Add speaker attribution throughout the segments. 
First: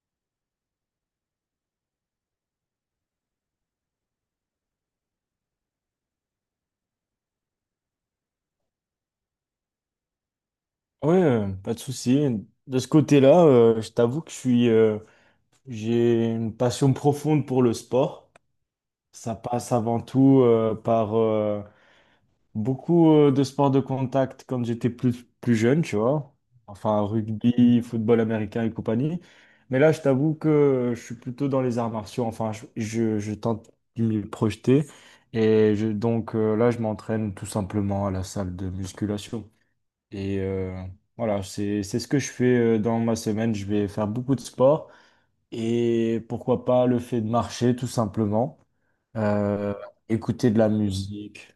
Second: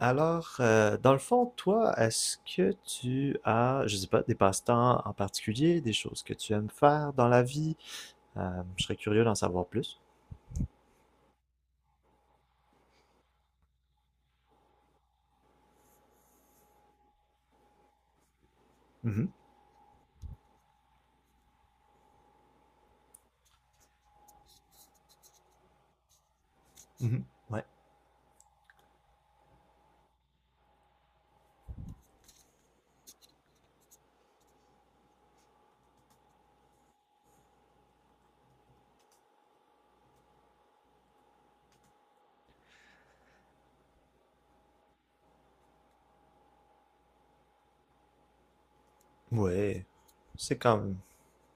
Speaker 1: Dans le fond, toi, est-ce que tu as, je sais pas, des passe-temps en particulier, des choses que tu aimes faire dans la vie? Je serais curieux d'en savoir plus.
Speaker 2: Ouais, pas de souci. De ce côté-là, je t'avoue que j'ai une passion profonde pour le sport.
Speaker 1: Mhm,
Speaker 2: Ça passe avant tout par beaucoup de sports de contact quand j'étais plus jeune, tu vois. Enfin,
Speaker 1: mhm. Ouais,
Speaker 2: rugby, football américain et compagnie. Mais là, je t'avoue que je suis plutôt dans les arts martiaux. Enfin, je tente de m'y projeter. Là, je m'entraîne tout simplement à la salle de musculation. Et euh, voilà, c'est ce que je fais dans ma semaine. Je vais faire beaucoup de sport et pourquoi pas le fait de marcher tout simplement, Euh,
Speaker 1: ouais,
Speaker 2: écouter
Speaker 1: c'est
Speaker 2: de la
Speaker 1: quand même
Speaker 2: musique.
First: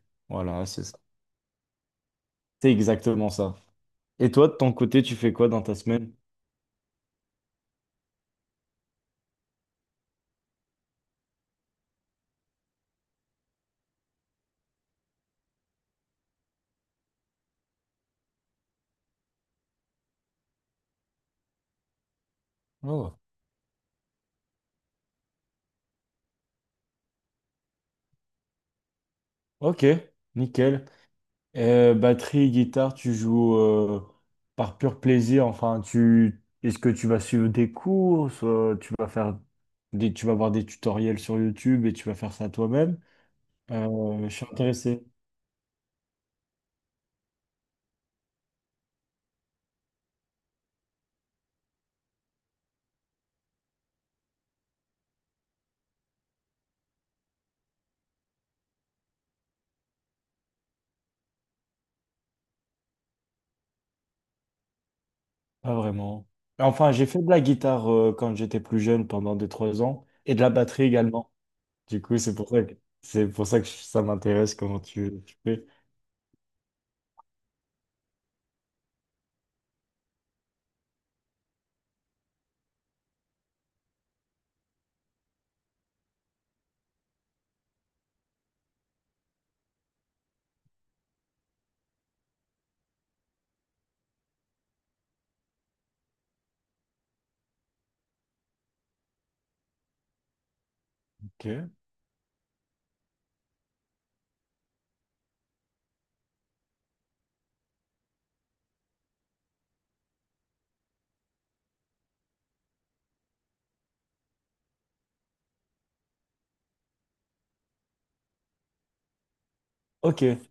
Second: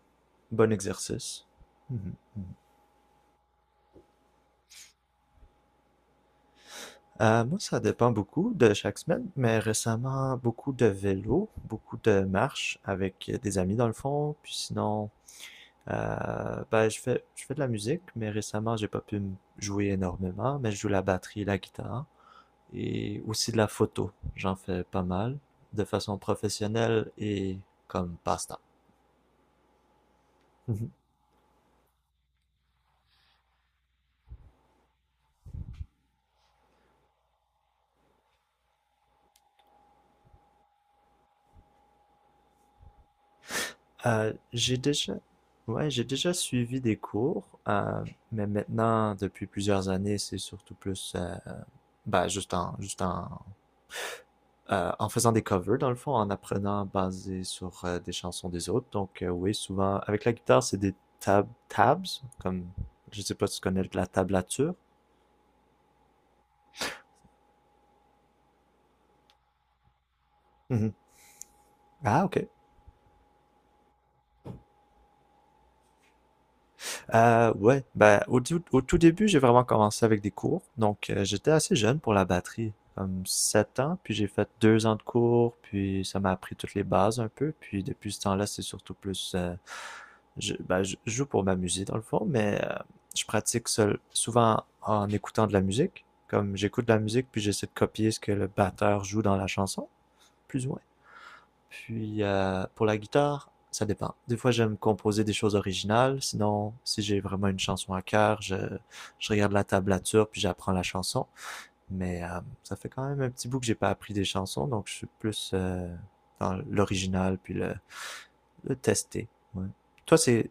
Speaker 1: un
Speaker 2: Voilà,
Speaker 1: bon
Speaker 2: c'est ça.
Speaker 1: exercice. Mhm, mhm.
Speaker 2: C'est exactement ça. Et toi, de ton côté, tu fais quoi dans ta semaine?
Speaker 1: Moi, ça dépend beaucoup de chaque semaine, mais récemment, beaucoup de vélo, beaucoup de marches avec des amis dans le fond, puis sinon, je fais de la musique, mais récemment, j'ai pas pu jouer énormément, mais je joue la batterie, la guitare
Speaker 2: Oh,
Speaker 1: et aussi de la photo. J'en fais pas mal de façon professionnelle et comme passe-temps.
Speaker 2: ok, nickel.
Speaker 1: Mhm.
Speaker 2: Batterie, guitare, tu joues par pur plaisir. Enfin, tu est-ce que tu vas suivre des cours, soit tu vas faire tu vas voir des tutoriels sur YouTube et tu vas faire ça toi-même?
Speaker 1: Euh,
Speaker 2: Je suis
Speaker 1: j'ai
Speaker 2: intéressé,
Speaker 1: déjà, ouais, j'ai déjà suivi des cours, mais maintenant, depuis plusieurs années, c'est surtout plus, ben, juste en en faisant des covers, dans le fond, en apprenant basé sur des chansons des autres. Donc, oui, souvent, avec la guitare, c'est des tabs, comme, je sais pas si tu connais la tablature.
Speaker 2: pas vraiment. Enfin, j'ai fait de la guitare quand j'étais plus jeune, pendant deux trois ans, et de la batterie
Speaker 1: Mhm.
Speaker 2: également. Du coup,
Speaker 1: Ah,
Speaker 2: c'est
Speaker 1: ok.
Speaker 2: pour ça que, c'est pour ça que ça m'intéresse comment tu fais.
Speaker 1: Ouais, ben, au tout début, j'ai vraiment commencé avec des cours. Donc, j'étais assez jeune pour la batterie, comme 7 ans, puis j'ai fait deux ans de cours, puis ça m'a appris toutes les bases un peu. Puis, depuis ce temps-là, c'est surtout plus ben, je joue pour m'amuser dans le fond, mais je pratique seul, souvent en écoutant de la musique. Comme j'écoute de la musique, puis j'essaie de copier ce que le batteur joue dans la chanson, plus ou moins.
Speaker 2: Ok.
Speaker 1: Puis Pour la guitare, ça dépend. Des fois, j'aime composer des choses originales. Sinon, si j'ai vraiment une chanson à cœur, je regarde la tablature puis j'apprends la chanson. Ça fait quand même un petit bout que j'ai pas appris des chansons, donc je suis plus dans l'original puis le tester. Ouais. Toi,
Speaker 2: Ok.
Speaker 1: c'est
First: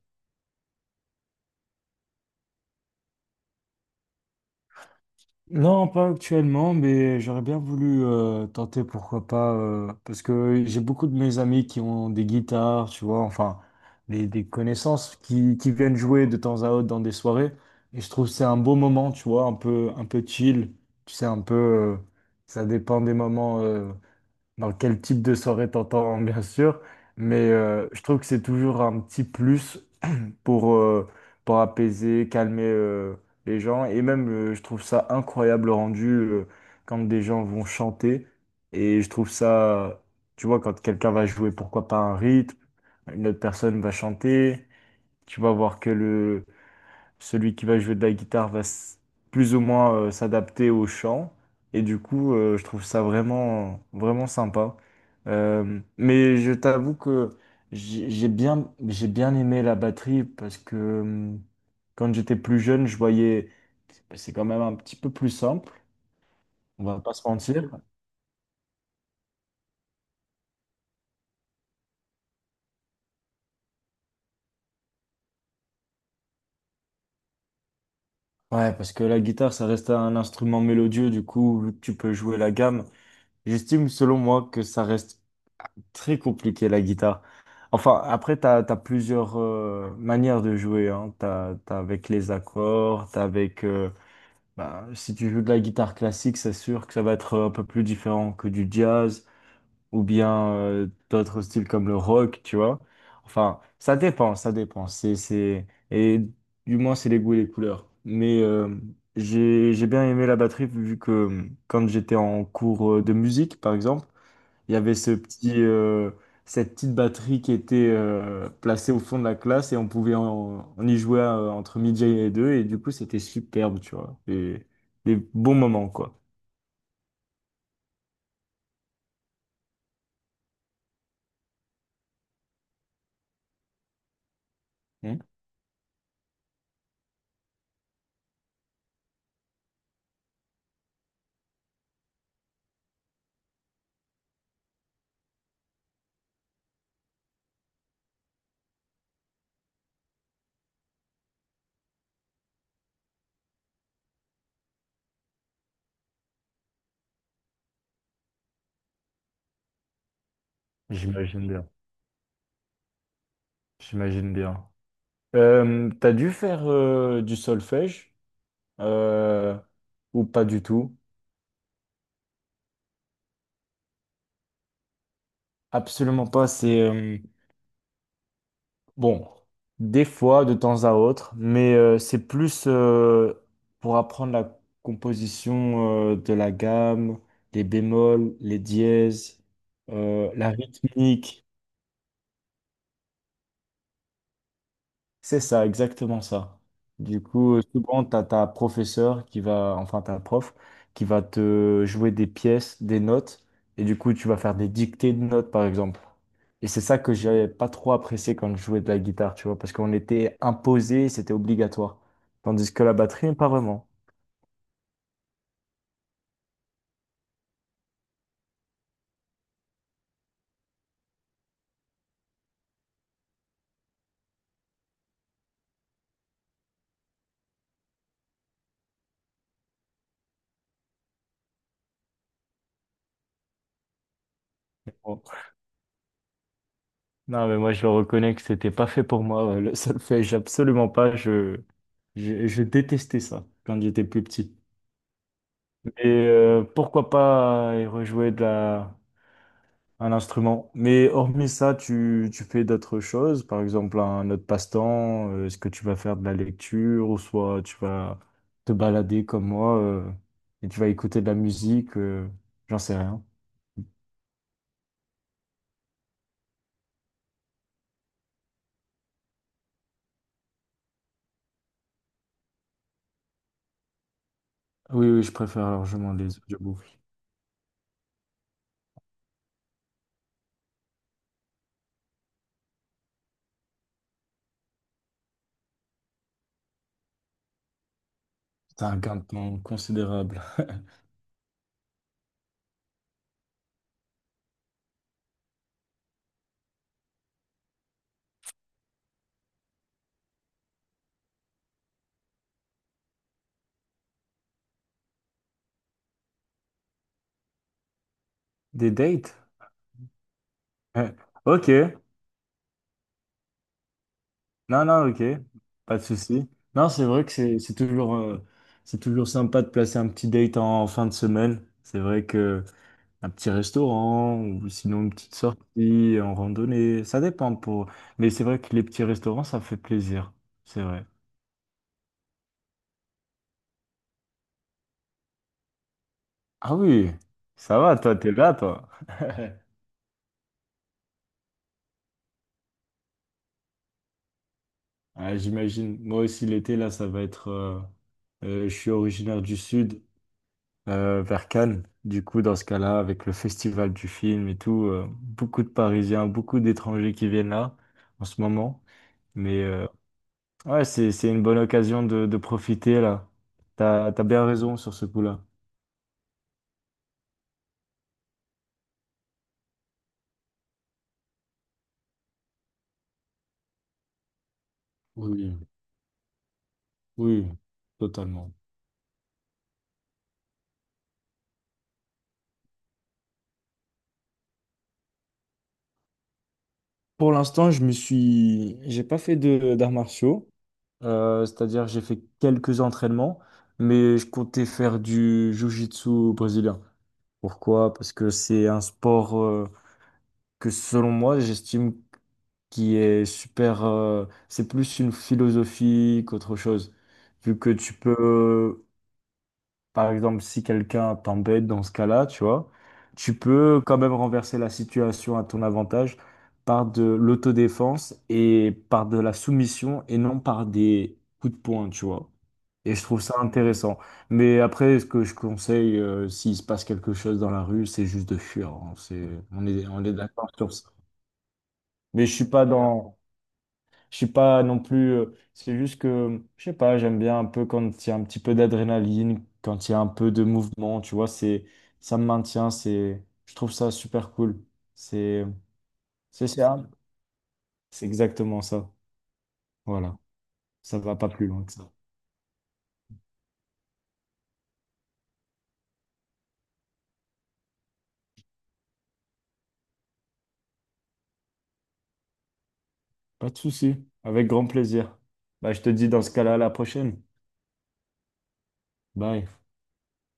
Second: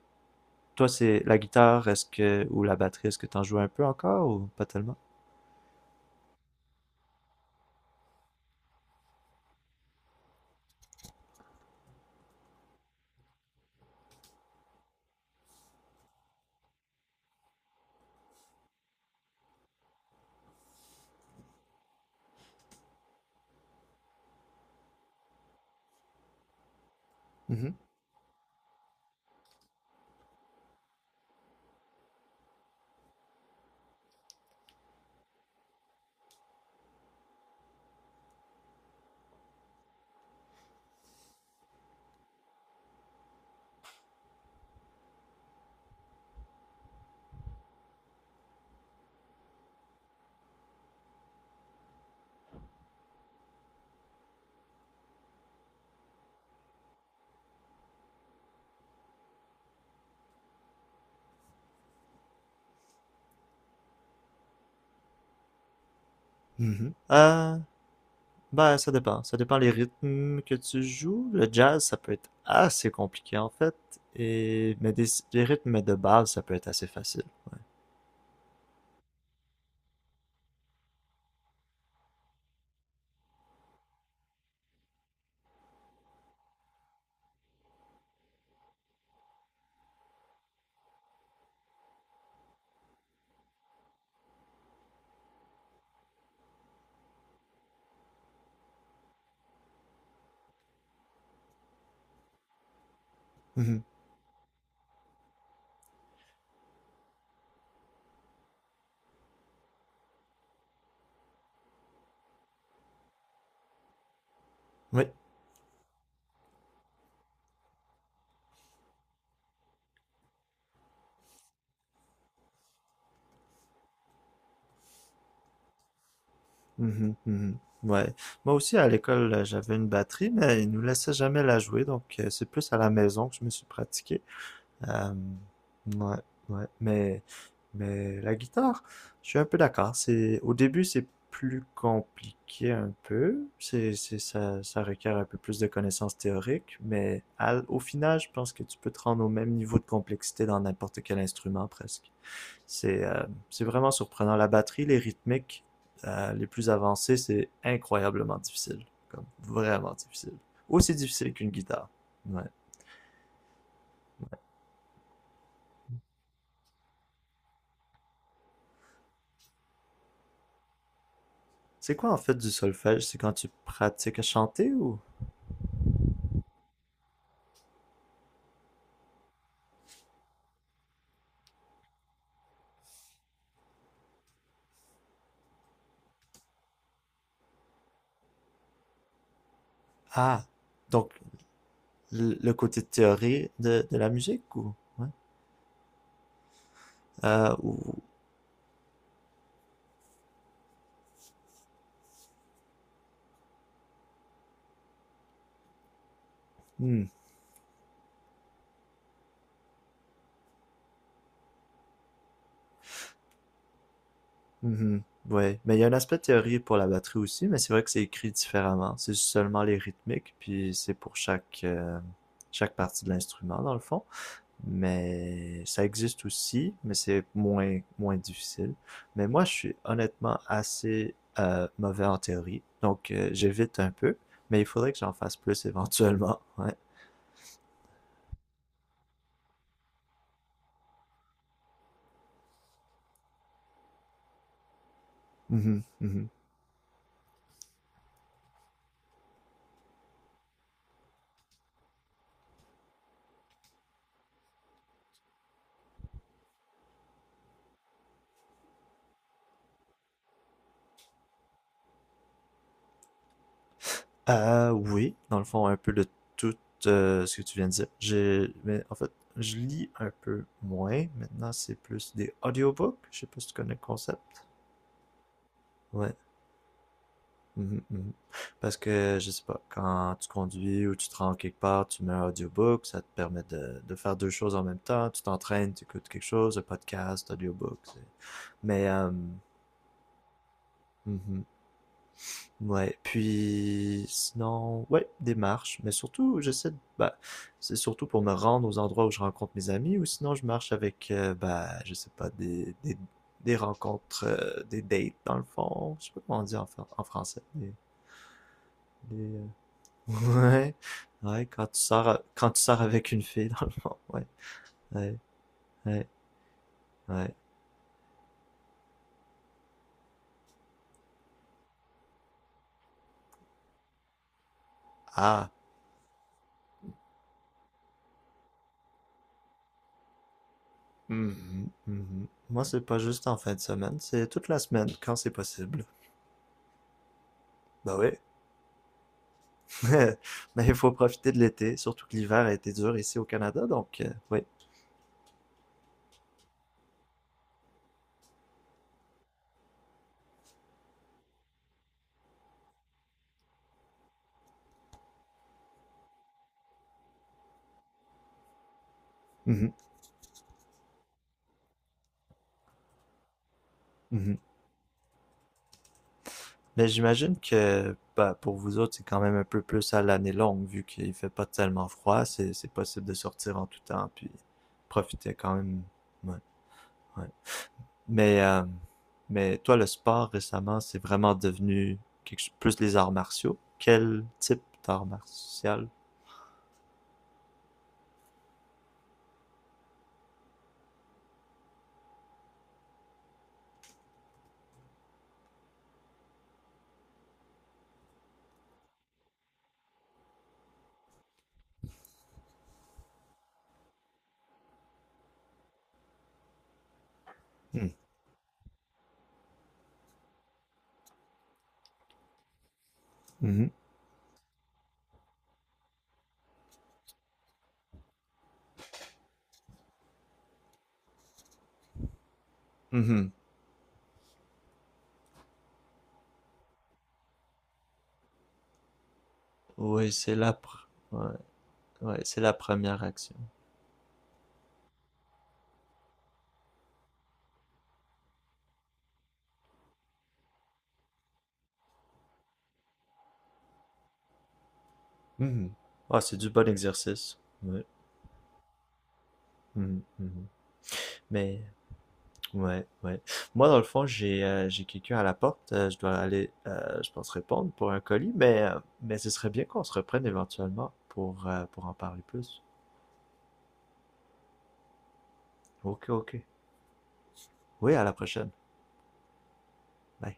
Speaker 1: Toi, c'est la guitare, ou la batterie, est-ce que t'en joues un peu encore ou pas tellement?
Speaker 2: Non, pas actuellement, mais j'aurais bien voulu tenter, pourquoi pas, parce que j'ai beaucoup de mes amis qui ont des guitares, tu vois, enfin, des connaissances qui viennent jouer de temps à autre dans des soirées, et je trouve que c'est un beau moment, tu vois, un peu chill, tu sais, ça dépend des moments, dans quel type de soirée t'entends, bien sûr, mais
Speaker 1: Mhm,
Speaker 2: je trouve que c'est toujours un petit plus pour, euh, pour apaiser, calmer les gens. Et même, je trouve ça incroyable le rendu quand des gens vont chanter. Et je trouve ça, tu vois, quand quelqu'un va jouer, pourquoi pas un rythme, une autre personne va chanter, tu vas voir que celui qui va jouer de la guitare plus ou moins s'adapter au chant. Et du coup, je trouve ça vraiment sympa. Mais je t'avoue que j'ai bien aimé la batterie parce que hum, quand j'étais plus jeune, je voyais, c'est quand même un petit peu plus simple, on
Speaker 1: mhm.
Speaker 2: va pas se mentir.
Speaker 1: Ben, ça dépend. Ça dépend les rythmes que tu joues. Le jazz, ça peut être assez compliqué en fait. Mais les rythmes de base, ça peut être assez facile.
Speaker 2: Ouais, parce que la guitare, ça reste un instrument mélodieux, du coup, tu peux jouer la gamme. J'estime, selon moi, que ça reste très compliqué, la guitare. Enfin, après, tu as plusieurs manières de jouer. Hein. T'as avec les accords, t'as avec... bah, si tu joues de la guitare classique, c'est sûr que ça va être un peu plus différent que du jazz ou bien d'autres styles comme le rock, tu vois. Enfin,
Speaker 1: Mhm.
Speaker 2: ça dépend. Et du moins, c'est les goûts et les couleurs. Mais j'ai bien aimé la batterie vu que quand j'étais en cours de musique, par exemple, il y avait
Speaker 1: Oui.
Speaker 2: cette petite batterie qui était placée au fond de la classe et on y jouer entre midi et deux et du coup c'était superbe, tu vois. Et des bons moments quoi.
Speaker 1: Mhm, mhm. Ouais. Moi aussi, à l'école, j'avais une batterie, mais ils nous laissaient jamais la jouer, donc c'est plus à la maison que je me suis pratiqué. Euh,
Speaker 2: Hmm.
Speaker 1: ouais, ouais. Mais la guitare, je suis un peu d'accord. C'est, au début, c'est plus compliqué un peu. Ça requiert un peu plus de connaissances théoriques. Mais au final, je pense que tu peux te rendre au même niveau de complexité dans n'importe quel instrument presque. C'est, euh, c'est vraiment surprenant. La batterie, les rythmiques, les plus avancées, c'est incroyablement difficile. Comme vraiment difficile. Aussi difficile
Speaker 2: J'imagine
Speaker 1: qu'une
Speaker 2: bien.
Speaker 1: guitare. Ouais.
Speaker 2: J'imagine bien. T'as dû faire du solfège euh, ou pas du tout?
Speaker 1: C'est quoi en fait du solfège? C'est quand tu pratiques à chanter ou...
Speaker 2: Absolument pas. Bon, des fois, de temps à autre, mais c'est plus pour apprendre la composition de la gamme, les bémols, les dièses,
Speaker 1: Ah,
Speaker 2: la
Speaker 1: donc
Speaker 2: rythmique.
Speaker 1: le côté théorie de la musique ou... Ouais.
Speaker 2: C'est ça, exactement ça. Du coup,
Speaker 1: Ou...
Speaker 2: souvent, tu as ta professeur qui va, enfin, ta prof qui va te jouer des pièces, des notes, et du coup, tu vas faire des dictées de notes, par exemple. Et c'est ça
Speaker 1: Hmm,
Speaker 2: que j'avais pas trop apprécié quand je jouais de la guitare, tu vois, parce qu'on était imposé, c'était obligatoire. Tandis que la batterie, pas vraiment.
Speaker 1: mhm, ouais, mais il y a un aspect théorie pour la batterie aussi, mais c'est vrai que c'est écrit différemment. C'est seulement les rythmiques, puis c'est pour chaque, chaque partie de l'instrument dans le fond. Mais ça existe aussi, mais c'est moins, moins difficile. Mais moi, je suis honnêtement assez mauvais en théorie, donc j'évite un peu, mais il faudrait que j'en
Speaker 2: Bon.
Speaker 1: fasse plus éventuellement. Ouais.
Speaker 2: Non, mais moi, je le reconnais que c'était pas fait pour moi. Ouais. Le solfège, absolument pas. Je détestais ça quand j'étais plus petit.
Speaker 1: Mhm,
Speaker 2: Et
Speaker 1: mhm.
Speaker 2: pourquoi pas y rejouer de la. Un instrument. Mais hormis ça, tu fais d'autres choses, par exemple un autre passe-temps, est-ce que tu vas faire de la lecture ou soit tu vas te balader comme moi et tu vas écouter de la musique, j'en sais rien.
Speaker 1: Oui, dans le fond, un peu de tout ce que tu viens de dire. Mais en fait, je lis un peu moins. Maintenant, c'est plus des audiobooks. Je sais pas si tu connais le concept.
Speaker 2: Oui, je préfère largement
Speaker 1: Ouais.
Speaker 2: les audiobooks.
Speaker 1: Mhm, mhm. Parce que, je sais pas, quand tu conduis ou tu te rends quelque part, tu mets un audiobook, ça te permet de faire deux choses en même temps. Tu t'entraînes, tu écoutes quelque chose, un podcast, audiobook. C'est-
Speaker 2: C'est
Speaker 1: Mais,
Speaker 2: un
Speaker 1: euh,
Speaker 2: gain de temps considérable.
Speaker 1: mhm. Ouais. Puis, sinon, ouais, des marches. Mais surtout, j'essaie de, bah, c'est surtout pour me rendre aux endroits où je rencontre mes amis ou sinon je marche avec, bah, je sais pas, des rencontres, des dates dans le fond. Je sais pas comment on dit en français.
Speaker 2: Des
Speaker 1: Des,
Speaker 2: dates?
Speaker 1: euh, Ouais.
Speaker 2: Euh,
Speaker 1: Ouais, quand
Speaker 2: Ok.
Speaker 1: tu sors, quand tu sors avec une fille, dans le fond. Ouais,
Speaker 2: Non,
Speaker 1: ouais,
Speaker 2: ok. Pas de
Speaker 1: ouais,
Speaker 2: souci. Non, c'est vrai que
Speaker 1: ouais.
Speaker 2: c'est toujours, c'est toujours sympa de placer un petit date en, en fin de semaine. C'est vrai que. Un petit restaurant ou sinon une petite
Speaker 1: Ah.
Speaker 2: sortie en randonnée, ça dépend pour. Mais c'est vrai que les petits restaurants, ça fait plaisir. C'est vrai.
Speaker 1: Mhm, mhm. Moi, c'est pas juste en fin de semaine, c'est toute la semaine, quand c'est possible.
Speaker 2: Ah oui, ça va,
Speaker 1: Bah oui.
Speaker 2: toi, t'es là, toi.
Speaker 1: Mais il faut profiter de l'été, surtout que l'hiver a été dur ici au Canada, donc, oui.
Speaker 2: Ah, j'imagine. Moi aussi, l'été, là, ça va être. Je suis originaire du sud, vers Cannes. Du coup, dans ce cas-là, avec le festival du film et tout, beaucoup de Parisiens, beaucoup d'étrangers qui viennent là en ce moment. Mais
Speaker 1: Mhm,
Speaker 2: euh, Ouais, c'est une bonne occasion de profiter là. T'as
Speaker 1: mhm.
Speaker 2: bien raison sur ce coup-là.
Speaker 1: Mais j'imagine que, bah, pour vous autres, c'est quand même un peu plus à l'année longue, vu qu'il fait pas tellement froid, c'est possible de sortir en tout temps, puis profiter quand
Speaker 2: Oui,
Speaker 1: même. Ouais, ouais.
Speaker 2: oui,
Speaker 1: Mais,
Speaker 2: totalement.
Speaker 1: euh, mais toi, le sport récemment, c'est vraiment devenu quelque chose- plus les arts martiaux. Quel type d'art martial?
Speaker 2: Pour l'instant, j'ai pas fait de d'arts martiaux. C'est-à-dire, j'ai fait quelques entraînements, mais je comptais faire du jiu-jitsu brésilien. Pourquoi? Parce que c'est un sport que, selon moi, j'estime qui est super. C'est plus une philosophie qu'autre chose, vu que
Speaker 1: Hmm.
Speaker 2: tu peux. Par exemple, si quelqu'un t'embête dans ce cas-là, tu vois, tu
Speaker 1: Mhm.
Speaker 2: peux quand même renverser la situation à ton avantage par de l'autodéfense et par de la soumission et non par des coups de poing, tu vois. Et je trouve
Speaker 1: Mhm.
Speaker 2: ça intéressant. Mais après, ce que je conseille, s'il se passe quelque chose dans la rue, c'est juste de fuir. Hein. C'est, on
Speaker 1: Oui,
Speaker 2: est d'accord sur ça.
Speaker 1: ouais, ouais,
Speaker 2: Mais je
Speaker 1: c'est
Speaker 2: suis
Speaker 1: la
Speaker 2: pas. Ouais.
Speaker 1: première action.
Speaker 2: Je suis pas non plus. C'est juste que, je sais pas, j'aime bien un peu quand il y a un petit peu d'adrénaline, quand il y a un peu de mouvement, tu vois, c'est, ça me maintient, c'est, je trouve ça super cool. C'est,
Speaker 1: Mhm. Ah, c'est
Speaker 2: c'est
Speaker 1: du bon
Speaker 2: ça.
Speaker 1: exercice. Ouais.
Speaker 2: C'est exactement ça.
Speaker 1: Mhm,
Speaker 2: Voilà.
Speaker 1: mhm.
Speaker 2: Ça va pas plus
Speaker 1: Mais,
Speaker 2: loin que ça.
Speaker 1: ouais, ouais. Moi, dans le fond, j'ai quelqu'un à la porte. Je dois aller, je pense, répondre pour un colis, mais ce serait bien qu'on se reprenne éventuellement pour en parler plus.
Speaker 2: Pas de souci. Avec grand plaisir. Bah, je te
Speaker 1: Ok,
Speaker 2: dis dans
Speaker 1: ok.
Speaker 2: ce cas-là, à la prochaine.
Speaker 1: Oui, à la prochaine.
Speaker 2: Bye.
Speaker 1: Bye.